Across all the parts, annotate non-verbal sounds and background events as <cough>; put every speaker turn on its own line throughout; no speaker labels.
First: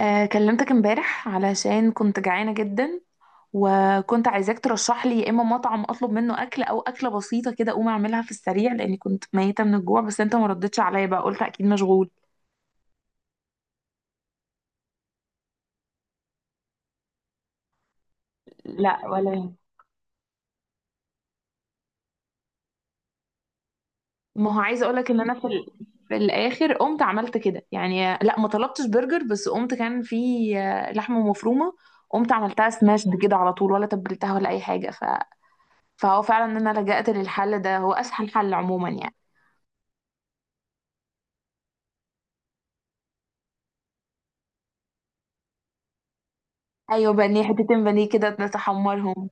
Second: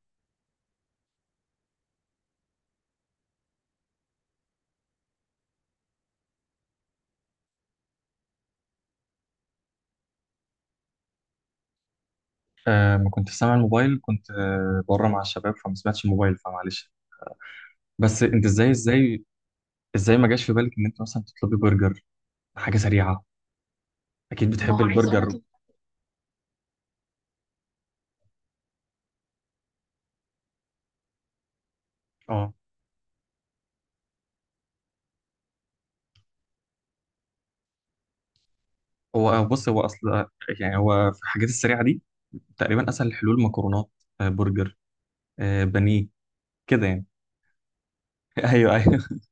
كلمتك امبارح علشان كنت جعانة جدا. وكنت عايزاك ترشح لي يا اما مطعم اطلب منه اكل او اكلة بسيطة كده اقوم اعملها في السريع لاني كنت ميتة من الجوع. بس انت ما ردتش عليا بقى قلت اكيد مشغول.
ما كنت سامع الموبايل، كنت بره مع الشباب، فما سمعتش الموبايل فمعلش. بس انت ازاي؟
لا
ازاي
ولا يهمك.
ازاي ما جاش في بالك ان انت مثلا تطلبي برجر؟ حاجه سريعه، اكيد، ما
ما
هو
هو
بتحب، عايزة
عايزة اقولك ان
البرجر
انا
اطلب.
في الاخر قمت عملت كده يعني لا ما طلبتش برجر بس قمت كان في لحمة مفرومة. قمت
اه،
عملتها سماشد كده على طول ولا تبلتها ولا اي حاجة فهو فعلا ان انا لجأت للحل ده هو اسهل حل عموما يعني.
هو بص هو اصل يعني هو في الحاجات السريعه دي تقريبا اسهل الحلول مكرونات، برجر، بانيه، كده يعني.
ايوه بانيه حتتين بانيه كده
<laughs> ايوه ايوه.
تحمرهم.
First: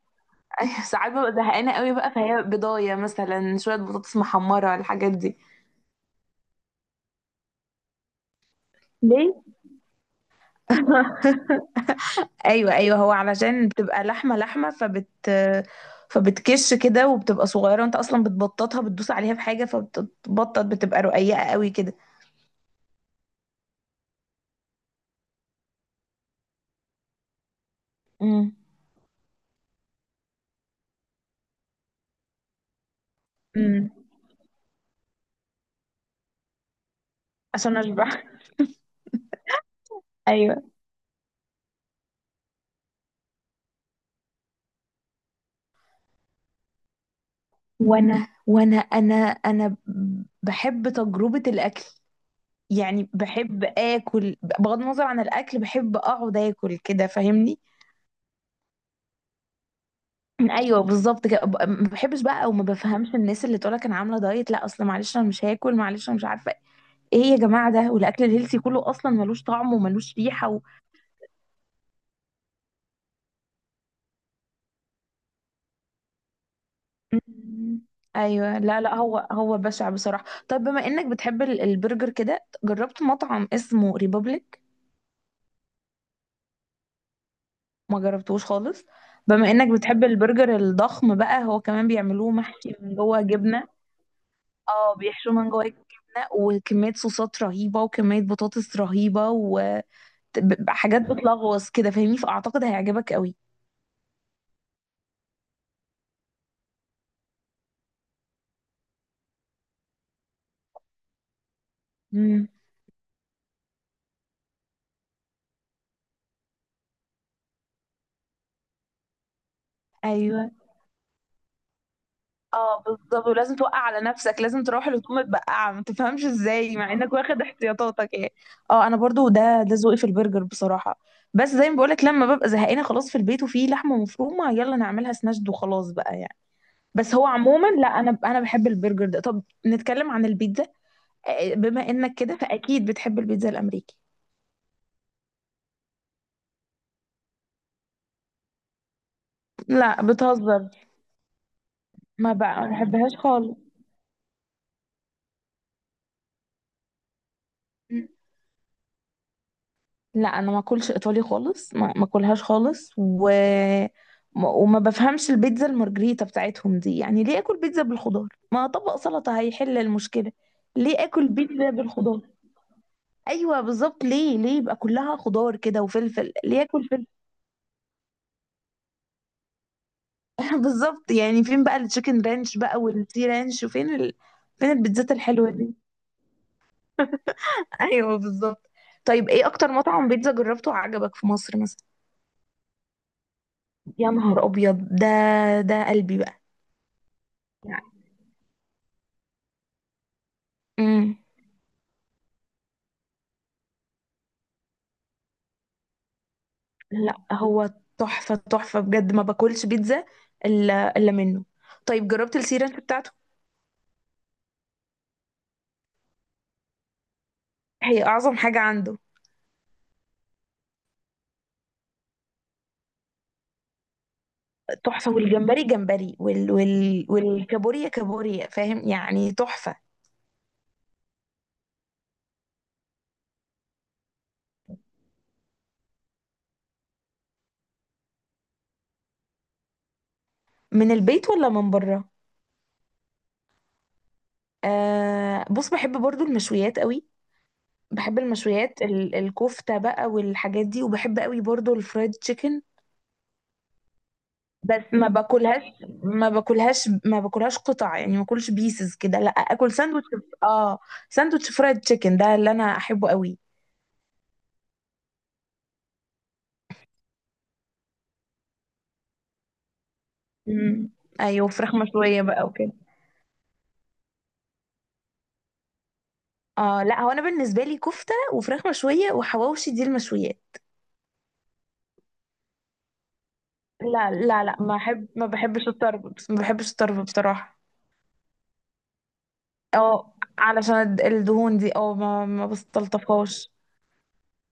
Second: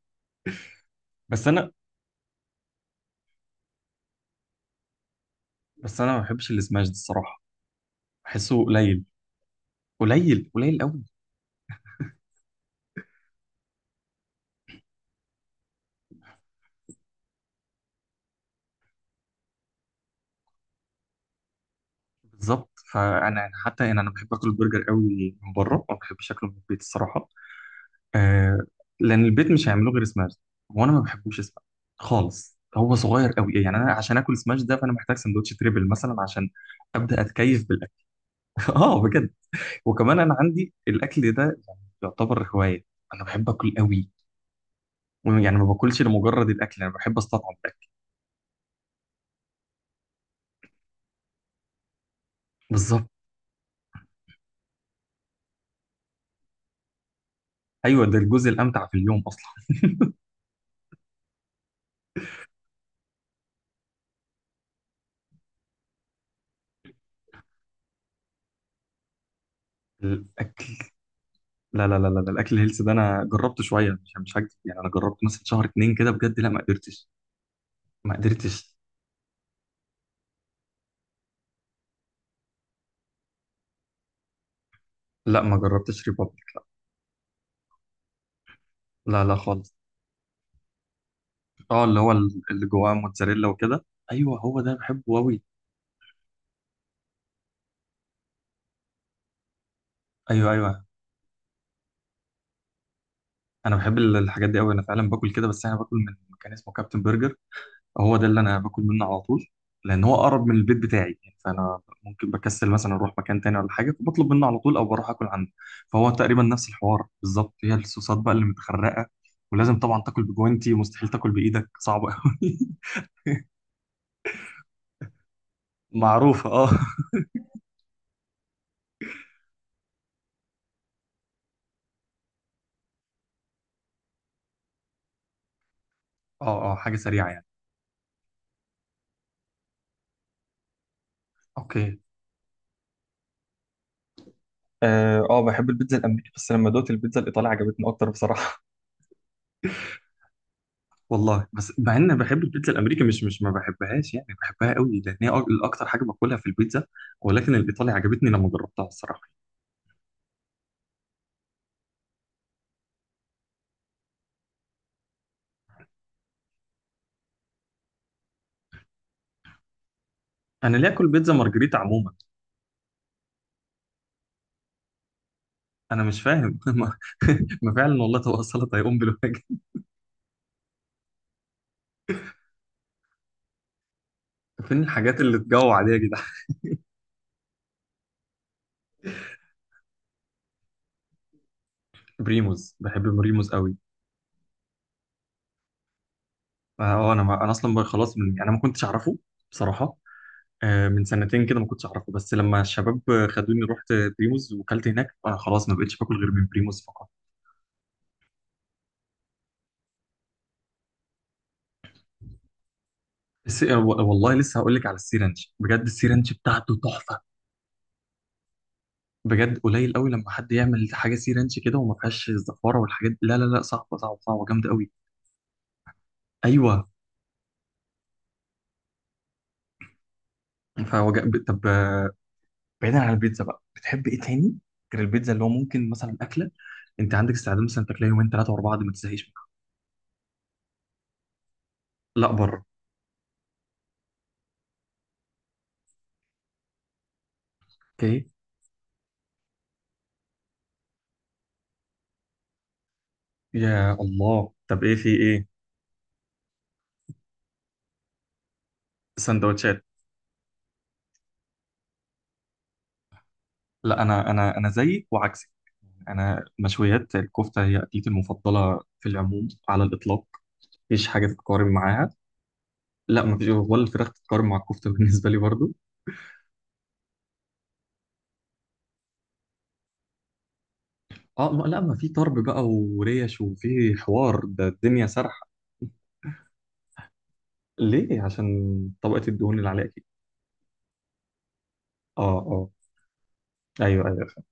ايوه <laughs> ساعات ببقى
بس
زهقانه
انا
قوي بقى فهي بضايه مثلا شويه بطاطس محمره الحاجات دي.
بس انا ما بحبش السماش ده الصراحه، بحسه قليل.
ليه؟
قليل قوي.
<laughs> ايوه، ايوه، هو علشان بتبقى لحمه لحمه <laughs> فبتكش كده وبتبقى صغيره وانت اصلا بتبططها بتدوس عليها بحاجه فبتبطط بتبقى رقيقه قوي كده.
بالظبط، فانا حتى يعني انا بحب اكل البرجر قوي من بره، ما بحبش اكله من البيت الصراحه.
امم
آه. لان البيت مش هيعملوه غير سماش، وانا ما بحبوش سماش خالص، هو صغير قوي يعني،
امم.
انا عشان اكل سماش ده فانا محتاج سندوتش تريبل مثلا عشان ابدا اتكيف
عشان
بالاكل.
اشبع. <laughs>
<laughs> اه بجد. وكمان انا
ايوه.
عندي الاكل ده يعني يعتبر هوايه، انا بحب اكل قوي، يعني ما باكلش لمجرد الاكل، انا بحب استطعم الاكل.
وانا وانا انا انا بحب تجربه الاكل.
بالظبط،
يعني بحب اكل بغض النظر عن الاكل بحب اقعد اكل كده فاهمني.
ايوه، ده الجزء الامتع في اليوم اصلا.
ايوه بالظبط كده ما بحبش بقى او ما بفهمش الناس اللي تقولك انا عامله دايت لا اصل معلش انا مش هاكل معلش انا مش عارفه ايه يا جماعه ده. والاكل الهيلثي كله اصلا ملوش طعم وملوش ريحه
الاكل، لا لا لا لا، لا. الاكل الهيلث ده انا جربته شويه، مش هكذب يعني، انا جربت مثلا شهر اتنين كده، بجد لا ما قدرتش،
م-
ما
ايوه،
قدرتش.
لا لا، هو بشع بصراحه. طب بما انك بتحب البرجر كده جربت مطعم اسمه ريبابليك؟
لا ما جربتش ريبابليك.
ما جربتوش خالص.
لا لا
بما انك
خالص.
بتحب البرجر الضخم بقى هو
اه
كمان
اللي هو
بيعملوه
اللي
محشي
جواه
من جوه
موتزاريلا
جبنه.
وكده. ايوه هو ده
اه
بحبه
بيحشوه
قوي.
من جوه الجبنه وكميه صوصات رهيبه وكميه بطاطس رهيبه وحاجات.
ايوه ايوه،
بتلغوص كده فاهمني فاعتقد هيعجبك قوي.
انا بحب الحاجات دي قوي، انا فعلا باكل كده، بس انا باكل من مكان اسمه كابتن برجر، هو ده اللي انا باكل منه على طول، لان هو اقرب من البيت بتاعي يعني، فانا ممكن
امم.
بكسل مثلا اروح مكان تاني ولا حاجه فبطلب منه على طول او بروح اكل عنده. فهو تقريبا نفس الحوار بالظبط، هي الصوصات بقى اللي متخرقه، ولازم طبعا تاكل
ايوه.
بجوانتي، ومستحيل تاكل بايدك، صعبه قوي.
اه بالظبط ولازم توقع على نفسك لازم تروح لتقوم متبقعه ما
<laughs>
تفهمش
معروفه اه.
ازاي مع انك واخد احتياطاتك يعني. اه انا برضو ده ذوقي في البرجر بصراحه. بس زي ما بقولك لما ببقى زهقانه خلاص في البيت وفي لحمه مفرومه يلا نعملها سناشد وخلاص بقى يعني.
اه اه، حاجه
بس هو
سريعه يعني.
عموما لا انا بحب البرجر ده. طب نتكلم عن البيتزا. بما
اوكي.
انك كده فاكيد بتحب البيتزا الامريكي.
اه بحب البيتزا الامريكي، بس لما دوت البيتزا الايطالي عجبتني اكتر بصراحه.
لا بتهزر.
<laughs> والله، بس مع ان أنا
ما
بحب
بقى ما
البيتزا الامريكي،
بحبهاش
مش ما
خالص.
بحبهاش يعني، بحبها قوي، لان هي اكتر حاجه باكلها في البيتزا، ولكن الايطالي
مم.
عجبتني لما جربتها الصراحه.
لا انا ما اكلش ايطالي خالص ما اكلهاش خالص و وما بفهمش البيتزا المارجريتا بتاعتهم دي. يعني ليه اكل بيتزا بالخضار؟ ما طبق سلطة هيحل المشكلة.
انا ليه
ليه
اكل
اكل
بيتزا
بيتزا
مارجريتا عموما؟
بالخضار؟ ايوه بالظبط ليه يبقى كلها خضار كده
انا مش
وفلفل؟
فاهم.
ليه
<laughs>
اكل
ما
فلفل؟
ما فعلا والله طبق السلطه هيقوم بالواجب.
<laughs> بالظبط. يعني فين بقى التشيكن رانش بقى والسي رانش
<laughs>
فين
فين
البيتزات
الحاجات اللي
الحلوة دي.
تجوع دي يا جدعان؟
ايوه بالظبط. طيب ايه اكتر مطعم بيتزا جربته وعجبك في مصر مثلا؟
<laughs> بريموز، بحب بريموز قوي.
يا نهار ابيض ده. ده قلبي بقى
اه انا ما انا اصلا بقى
يعني.
خلاص من يعني انا ما كنتش اعرفه بصراحه، من
امم.
سنتين كده ما كنتش اعرفه، بس لما الشباب خدوني رحت بريموز وكلت هناك، خلاص ما بقتش باكل غير من بريموز فقط.
لا هو تحفه، تحفه بجد. ما باكلش بيتزا الا منه. طيب جربت السيرانش بتاعته؟
الس... آه، والله لسه هقول لك على السي رانش، بجد السي رانش بتاعته تحفه،
هي اعظم حاجه عنده.
بجد قليل قوي لما حد يعمل حاجه سي رانش كده وما فيهاش الزفاره والحاجات دي. لا لا لا، صعبه صعبه صعبه جامده قوي.
تحفه. والجمبري جمبري
ايوه.
والكابوريا كابوريا فاهم يعني تحفه.
فوج... طب آه، بعيدا عن البيتزا بقى، بتحب ايه تاني غير البيتزا، اللي هو ممكن مثلا اكله، انت عندك استعداد مثلا تاكلها يومين ثلاثه ورا بعض ما تزهقش منها؟
من البيت ولا من بره؟
لا بره.
آه بص بحب برضو المشويات قوي. بحب
اوكي.
المشويات الكفتة بقى والحاجات دي وبحب قوي برضو الفرايد تشيكن.
يا الله،
بس
طب ايه في
ما
ايه؟
باكلهاش. ما باكلهاش قطع يعني ما باكلش بيسز كده لا اكل
سندوتشات.
ساندوتش. اه ساندوتش فرايد تشيكن ده اللي انا احبه قوي.
لا انا زيك وعكسك، انا مشويات الكفته هي اكلتي المفضله في العموم على الاطلاق،
امم.
مفيش حاجه
ايوه
تتقارن
فراخ
معاها.
مشوية بقى وكده.
لا مفيش، ولا الفراخ تتقارن مع الكفته <laughs> بالنسبه لي برضو.
اه لا هو انا بالنسبة لي كفتة وفراخ مشوية وحواوشي دي المشويات.
اه ما لا، ما في طرب بقى وريش وفي
لا،
حوار،
لا، لا،
ده
ما
الدنيا
احب، ما
سرحه.
بحبش الطرب، ما بحبش الطرب بصراحة.
ليه؟ عشان طبقه الدهون اللي عليها كده.
اه علشان الدهون دي اه ما
اه
ما
اه،
بستلطفهاش.
ايوه ايوه فاهم.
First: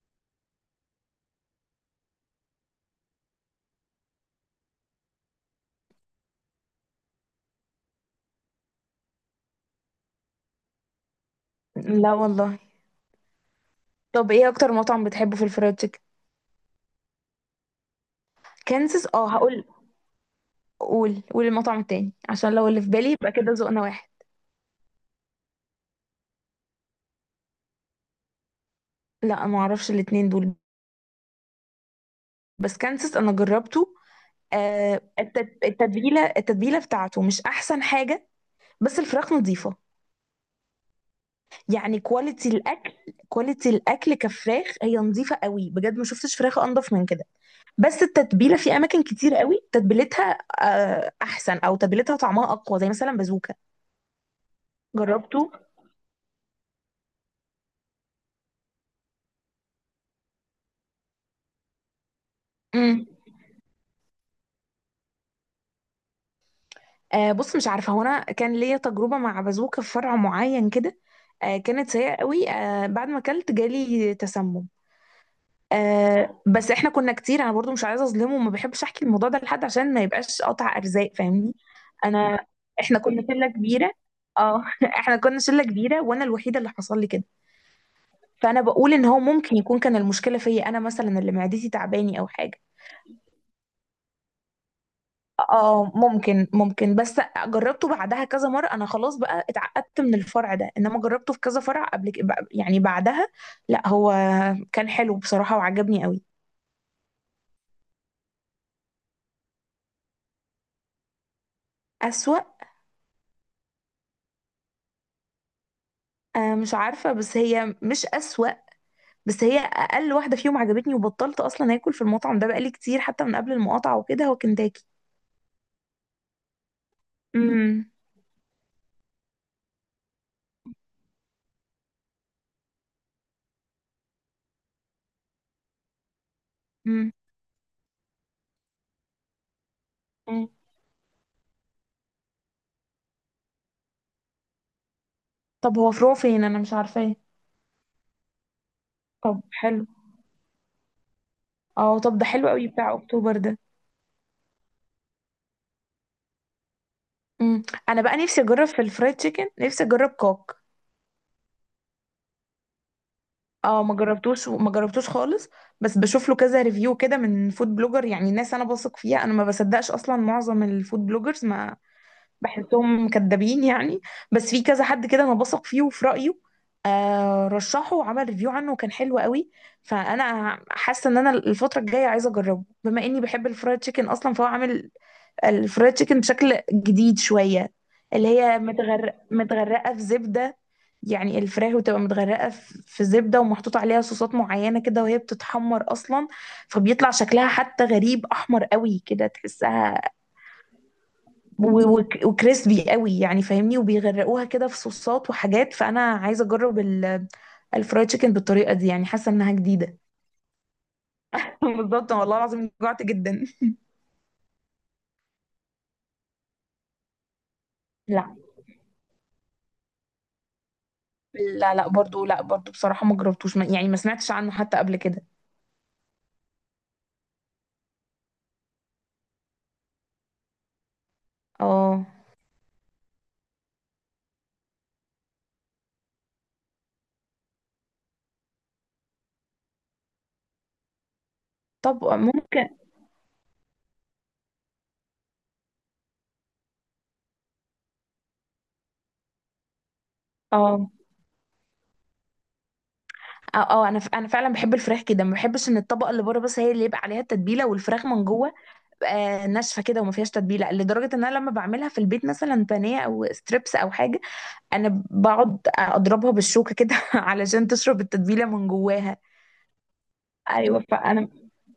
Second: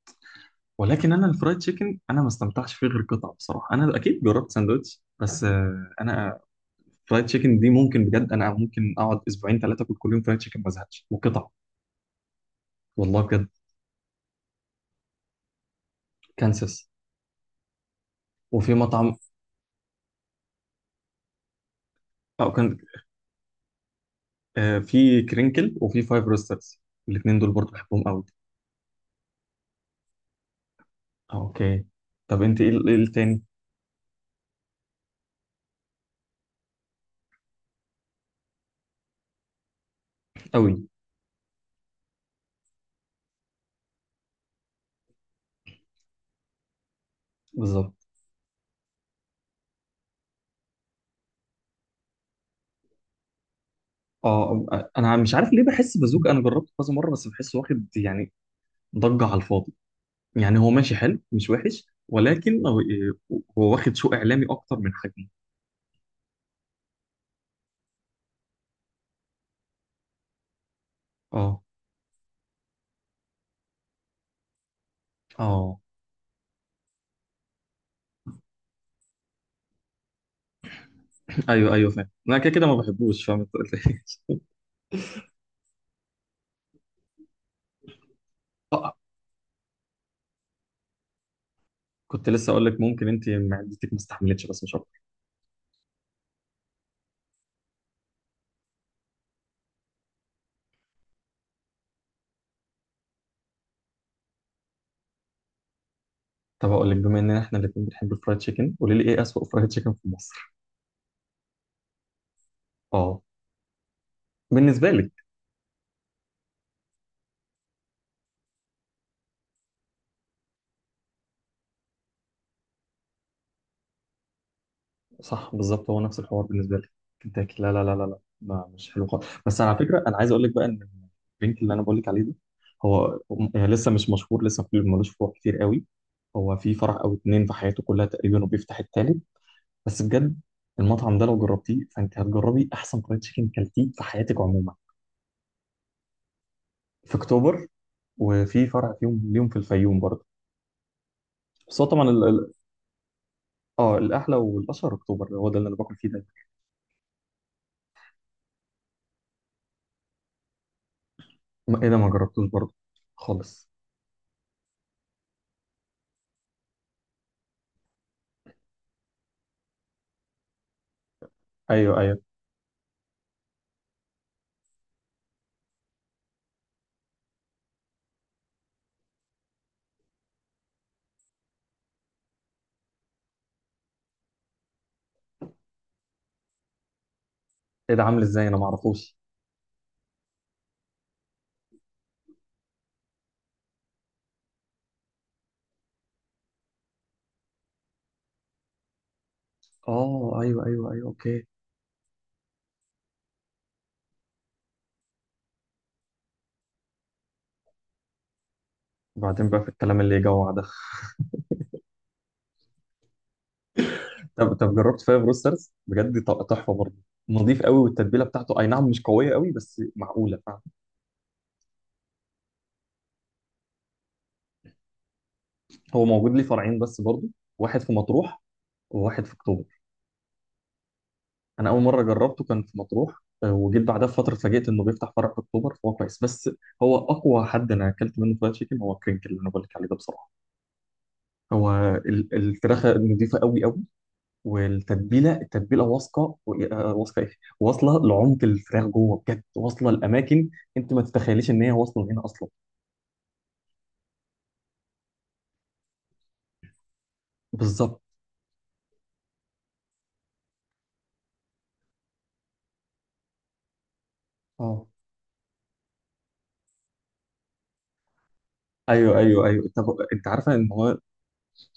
ولكن انا الفرايد تشيكن انا ما استمتعش فيه غير قطعه بصراحه، انا اكيد جربت ساندوتش بس انا فرايد تشيكن دي ممكن بجد، انا ممكن اقعد اسبوعين ثلاثه اكل كل يوم فرايد تشيكن ما ازهقش، وقطع.
لا والله.
والله بجد.
طب ايه اكتر مطعم بتحبه في الفرايد تشيكن؟
كانساس، وفي
كانسس.
مطعم
اه هقول. قول المطعم التاني
او
عشان
كان،
لو اللي في بالي يبقى كده ذوقنا واحد.
آه في كرينكل وفي فايف روسترز، الاثنين دول برضو بحبهم قوي.
لا ما اعرفش الاتنين دول.
اوكي. طب انت ايه
بس
إيه
كانسس انا
التاني؟
جربته. آه التتبيله بتاعته مش احسن حاجه. بس الفراخ نظيفه.
قوي.
يعني كواليتي الاكل. كواليتي الاكل كفراخ هي نظيفه قوي بجد. ما شفتش فراخ انضف من كده.
بالظبط.
بس التتبيله في اماكن كتير قوي تتبيلتها احسن او تتبيلتها طعمها اقوى زي مثلا بازوكا.
اه انا مش
جربته.
عارف ليه بحس بازوكا، انا جربته كذا مره بس بحسه واخد يعني ضجه على الفاضي، يعني هو ماشي حلو مش وحش، ولكن هو هو واخد سوق اعلامي اكتر من حجمه.
آه بص مش عارفه هو انا كان ليا تجربه مع بازوكه في فرع معين كده.
اه
كانت سيئه قوي. بعد ما اكلت جالي تسمم.
اه،
بس احنا كنا كتير انا برضو مش عايزه اظلمه وما بحبش احكي الموضوع ده لحد عشان ما يبقاش قطع ارزاق فاهمني.
ايوه ايوه فاهم، انا
انا،
كده كده ما
احنا كنا
بحبوش فاهم. <laughs>
شله
أنت قلت
كبيره.
إيه؟
اه <laughs> احنا كنا شله كبيره وانا الوحيده اللي حصل لي كده. فانا
<laughs> آه،
بقول ان هو ممكن يكون كان المشكله فيا انا مثلا اللي معدتي تعباني
كنت
او
لسه
حاجه.
اقول لك ممكن انت معدتك ما استحملتش، بس مش.
اه ممكن بس. جربته بعدها كذا مرة. انا خلاص بقى اتعقدت من الفرع ده انما جربته في كذا فرع قبل يعني بعدها. لا هو كان حلو بصراحة وعجبني قوي.
طب اقول لك، بما اننا احنا الاثنين بنحب الفرايد تشيكن، قولي لي ايه اسوأ فرايد تشيكن في مصر؟
اسوأ؟
اه بالنسبه لك.
آه مش عارفة. بس هي مش اسوأ. بس هي اقل واحدة فيهم عجبتني وبطلت اصلا اكل في المطعم ده بقالي كتير حتى من قبل المقاطعة وكده هو كنتاكي.
صح بالظبط، هو نفس الحوار بالنسبه لك كنتاكي، لا لا لا
امم.
لا لا، ما مش حلو خالص. بس على فكره، انا عايز اقول لك بقى ان الدرينك اللي انا بقول لك عليه ده، هو يعني لسه مش مشهور، لسه ملوش فروع كتير قوي، هو في فرع
امم.
او اتنين في حياته كلها تقريبا وبيفتح التالت، بس بجد
مم.
المطعم ده لو جربتيه فانت هتجربي احسن فرايد تشيكن كلتيه في حياتك عموما.
طب هو فروع فين؟ انا مش
في
عارفاه.
اكتوبر، وفي فرع فيهم
طب
ليهم في
حلو.
الفيوم برضه. بس هو
اه
طبعا،
طب ده حلو قوي بتاع اكتوبر ده.
اه الاحلى والاشهر اكتوبر، هو ده اللي انا باكل فيه دايما.
امم. انا بقى نفسي اجرب في الفرايد تشيكن. نفسي اجرب كوك.
ايه ده، ما جربتوش برضه خالص؟
اه ما جربتوش خالص. بس بشوف له كذا ريفيو كده من فود بلوجر. يعني ناس انا بثق فيها. انا ما بصدقش اصلا معظم الفود بلوجرز ما
ايوه ايوه.
بحسهم كدابين يعني. بس في كذا حد كده انا بثق فيه وفي رايه. آه رشحه وعمل ريفيو عنه وكان حلو قوي. فانا حاسه ان انا الفتره الجايه عايزه اجربه بما اني بحب الفرايد تشيكن اصلا. فهو عامل الفرايد تشيكن بشكل جديد شوية.
ايه ده، عامل
اللي
ازاي؟ انا
هي
ما اعرفوش.
متغرقة في زبدة. يعني الفراخ بتبقى متغرقة في زبدة ومحطوط عليها صوصات معينة كده وهي بتتحمر أصلا. فبيطلع شكلها حتى غريب أحمر قوي كده تحسها.
اه ايوه ايوه ايوه اوكي.
وكريسبي قوي يعني فاهمني وبيغرقوها كده في صوصات وحاجات. فأنا عايزة أجرب الفرايد تشيكن بالطريقة دي. يعني حاسة
وبعدين
إنها
بقى في
جديدة.
الكلام اللي يجوع ده.
<laughs> بالظبط والله العظيم جوعت جدا.
<laughs> طب طب جربت فايف روسترز؟ بجد تحفه برضه، نظيف قوي، والتتبيله
لا،
بتاعته اي نعم مش قويه قوي بس معقوله فعلا.
لا، لا، برضو لا برضو بصراحة ما جربتوش. يعني ما سمعتش عنه حتى قبل كده.
هو موجود ليه فرعين بس برضه، واحد في مطروح وواحد في اكتوبر، انا اول مره
اه
جربته كان في مطروح، وجيت بعدها بفتره اتفاجئت انه بيفتح فرع في اكتوبر، فهو كويس، بس هو اقوى حد انا اكلت منه فرايد تشيكن هو كرينكل اللي انا بقول لك عليه ده بصراحه، هو
طب ممكن.
الفراخة نضيفة قوي قوي، والتتبيلة، التتبيلة واثقة واثقة ايه، واصلة لعمق الفراخ جوه بجد، واصلة لأماكن
اه،
انت ما تتخيليش ان هي واصلة هنا اصلا.
اه، انا انا فعلا بحب الفراخ كده. ما بحبش ان الطبقه اللي بره بس هي اللي يبقى عليها التتبيله
بالظبط.
والفراخ من جوه آه ناشفه كده وما فيهاش تتبيله لدرجه ان انا لما بعملها في البيت مثلا بانيه او ستريبس او حاجه
اه
انا بقعد اضربها بالشوكه كده <laughs> علشان تشرب التتبيله من جواها.
ايوه ايوه ايوه، طب انت عارفة ان
ايوه
هو،
فانا.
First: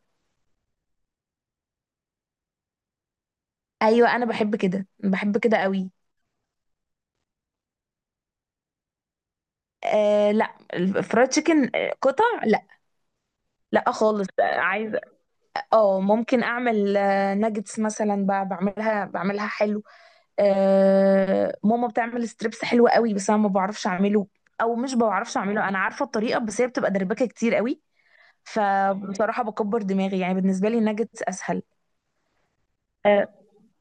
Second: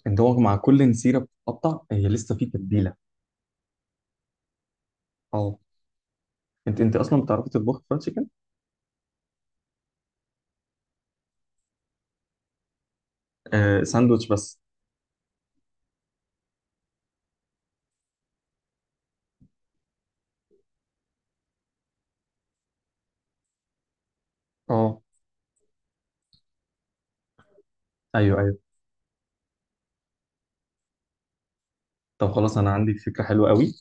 ان هو مع كل نسيرة بتتقطع هي لسه في تتبيلة.
ايوه انا بحب كده، بحب
اه.
كده قوي.
انت انت اصلا بتعرفي تطبخي فرايد تشيكن؟
آه لا الفرايد تشيكن قطع لا.
آه
لا
ساندوتش
خالص
بس.
عايزه. اه ممكن اعمل آه ناجتس مثلا بعملها حلو. ماما بتعمل ستريبس حلو قوي. بس انا ما بعرفش اعمله. او مش
اه
بعرفش اعمله. انا عارفه الطريقه بس هي بتبقى دربكه كتير قوي.
ايوه ايوه.
فبصراحه بكبر دماغي. يعني بالنسبه لي الناجتس اسهل.
طب خلاص، انا عندي فكرة
آه
حلوة قوي،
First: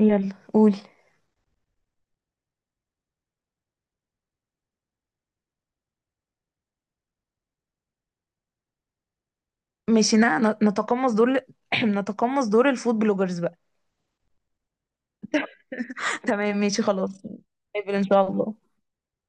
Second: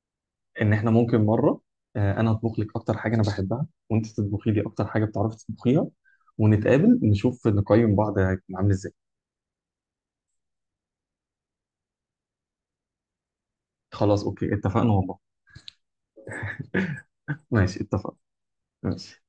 يلا
ان
قولي.
احنا ممكن مره، انا اطبخ لك اكتر حاجه انا بحبها وانت تطبخي لي اكتر حاجه بتعرفي تطبخيها، ونتقابل، نشوف نقيم بعض عامل ازاي.
ماشي نتقمص دور <clears throat> نتقمص دور الفود بلوجرز بقى.
خلاص اوكي، اتفقنا والله.
تمام ماشي خلاص
ماشي
نتقابل ان
اتفقنا.
شاء الله.
ماشي.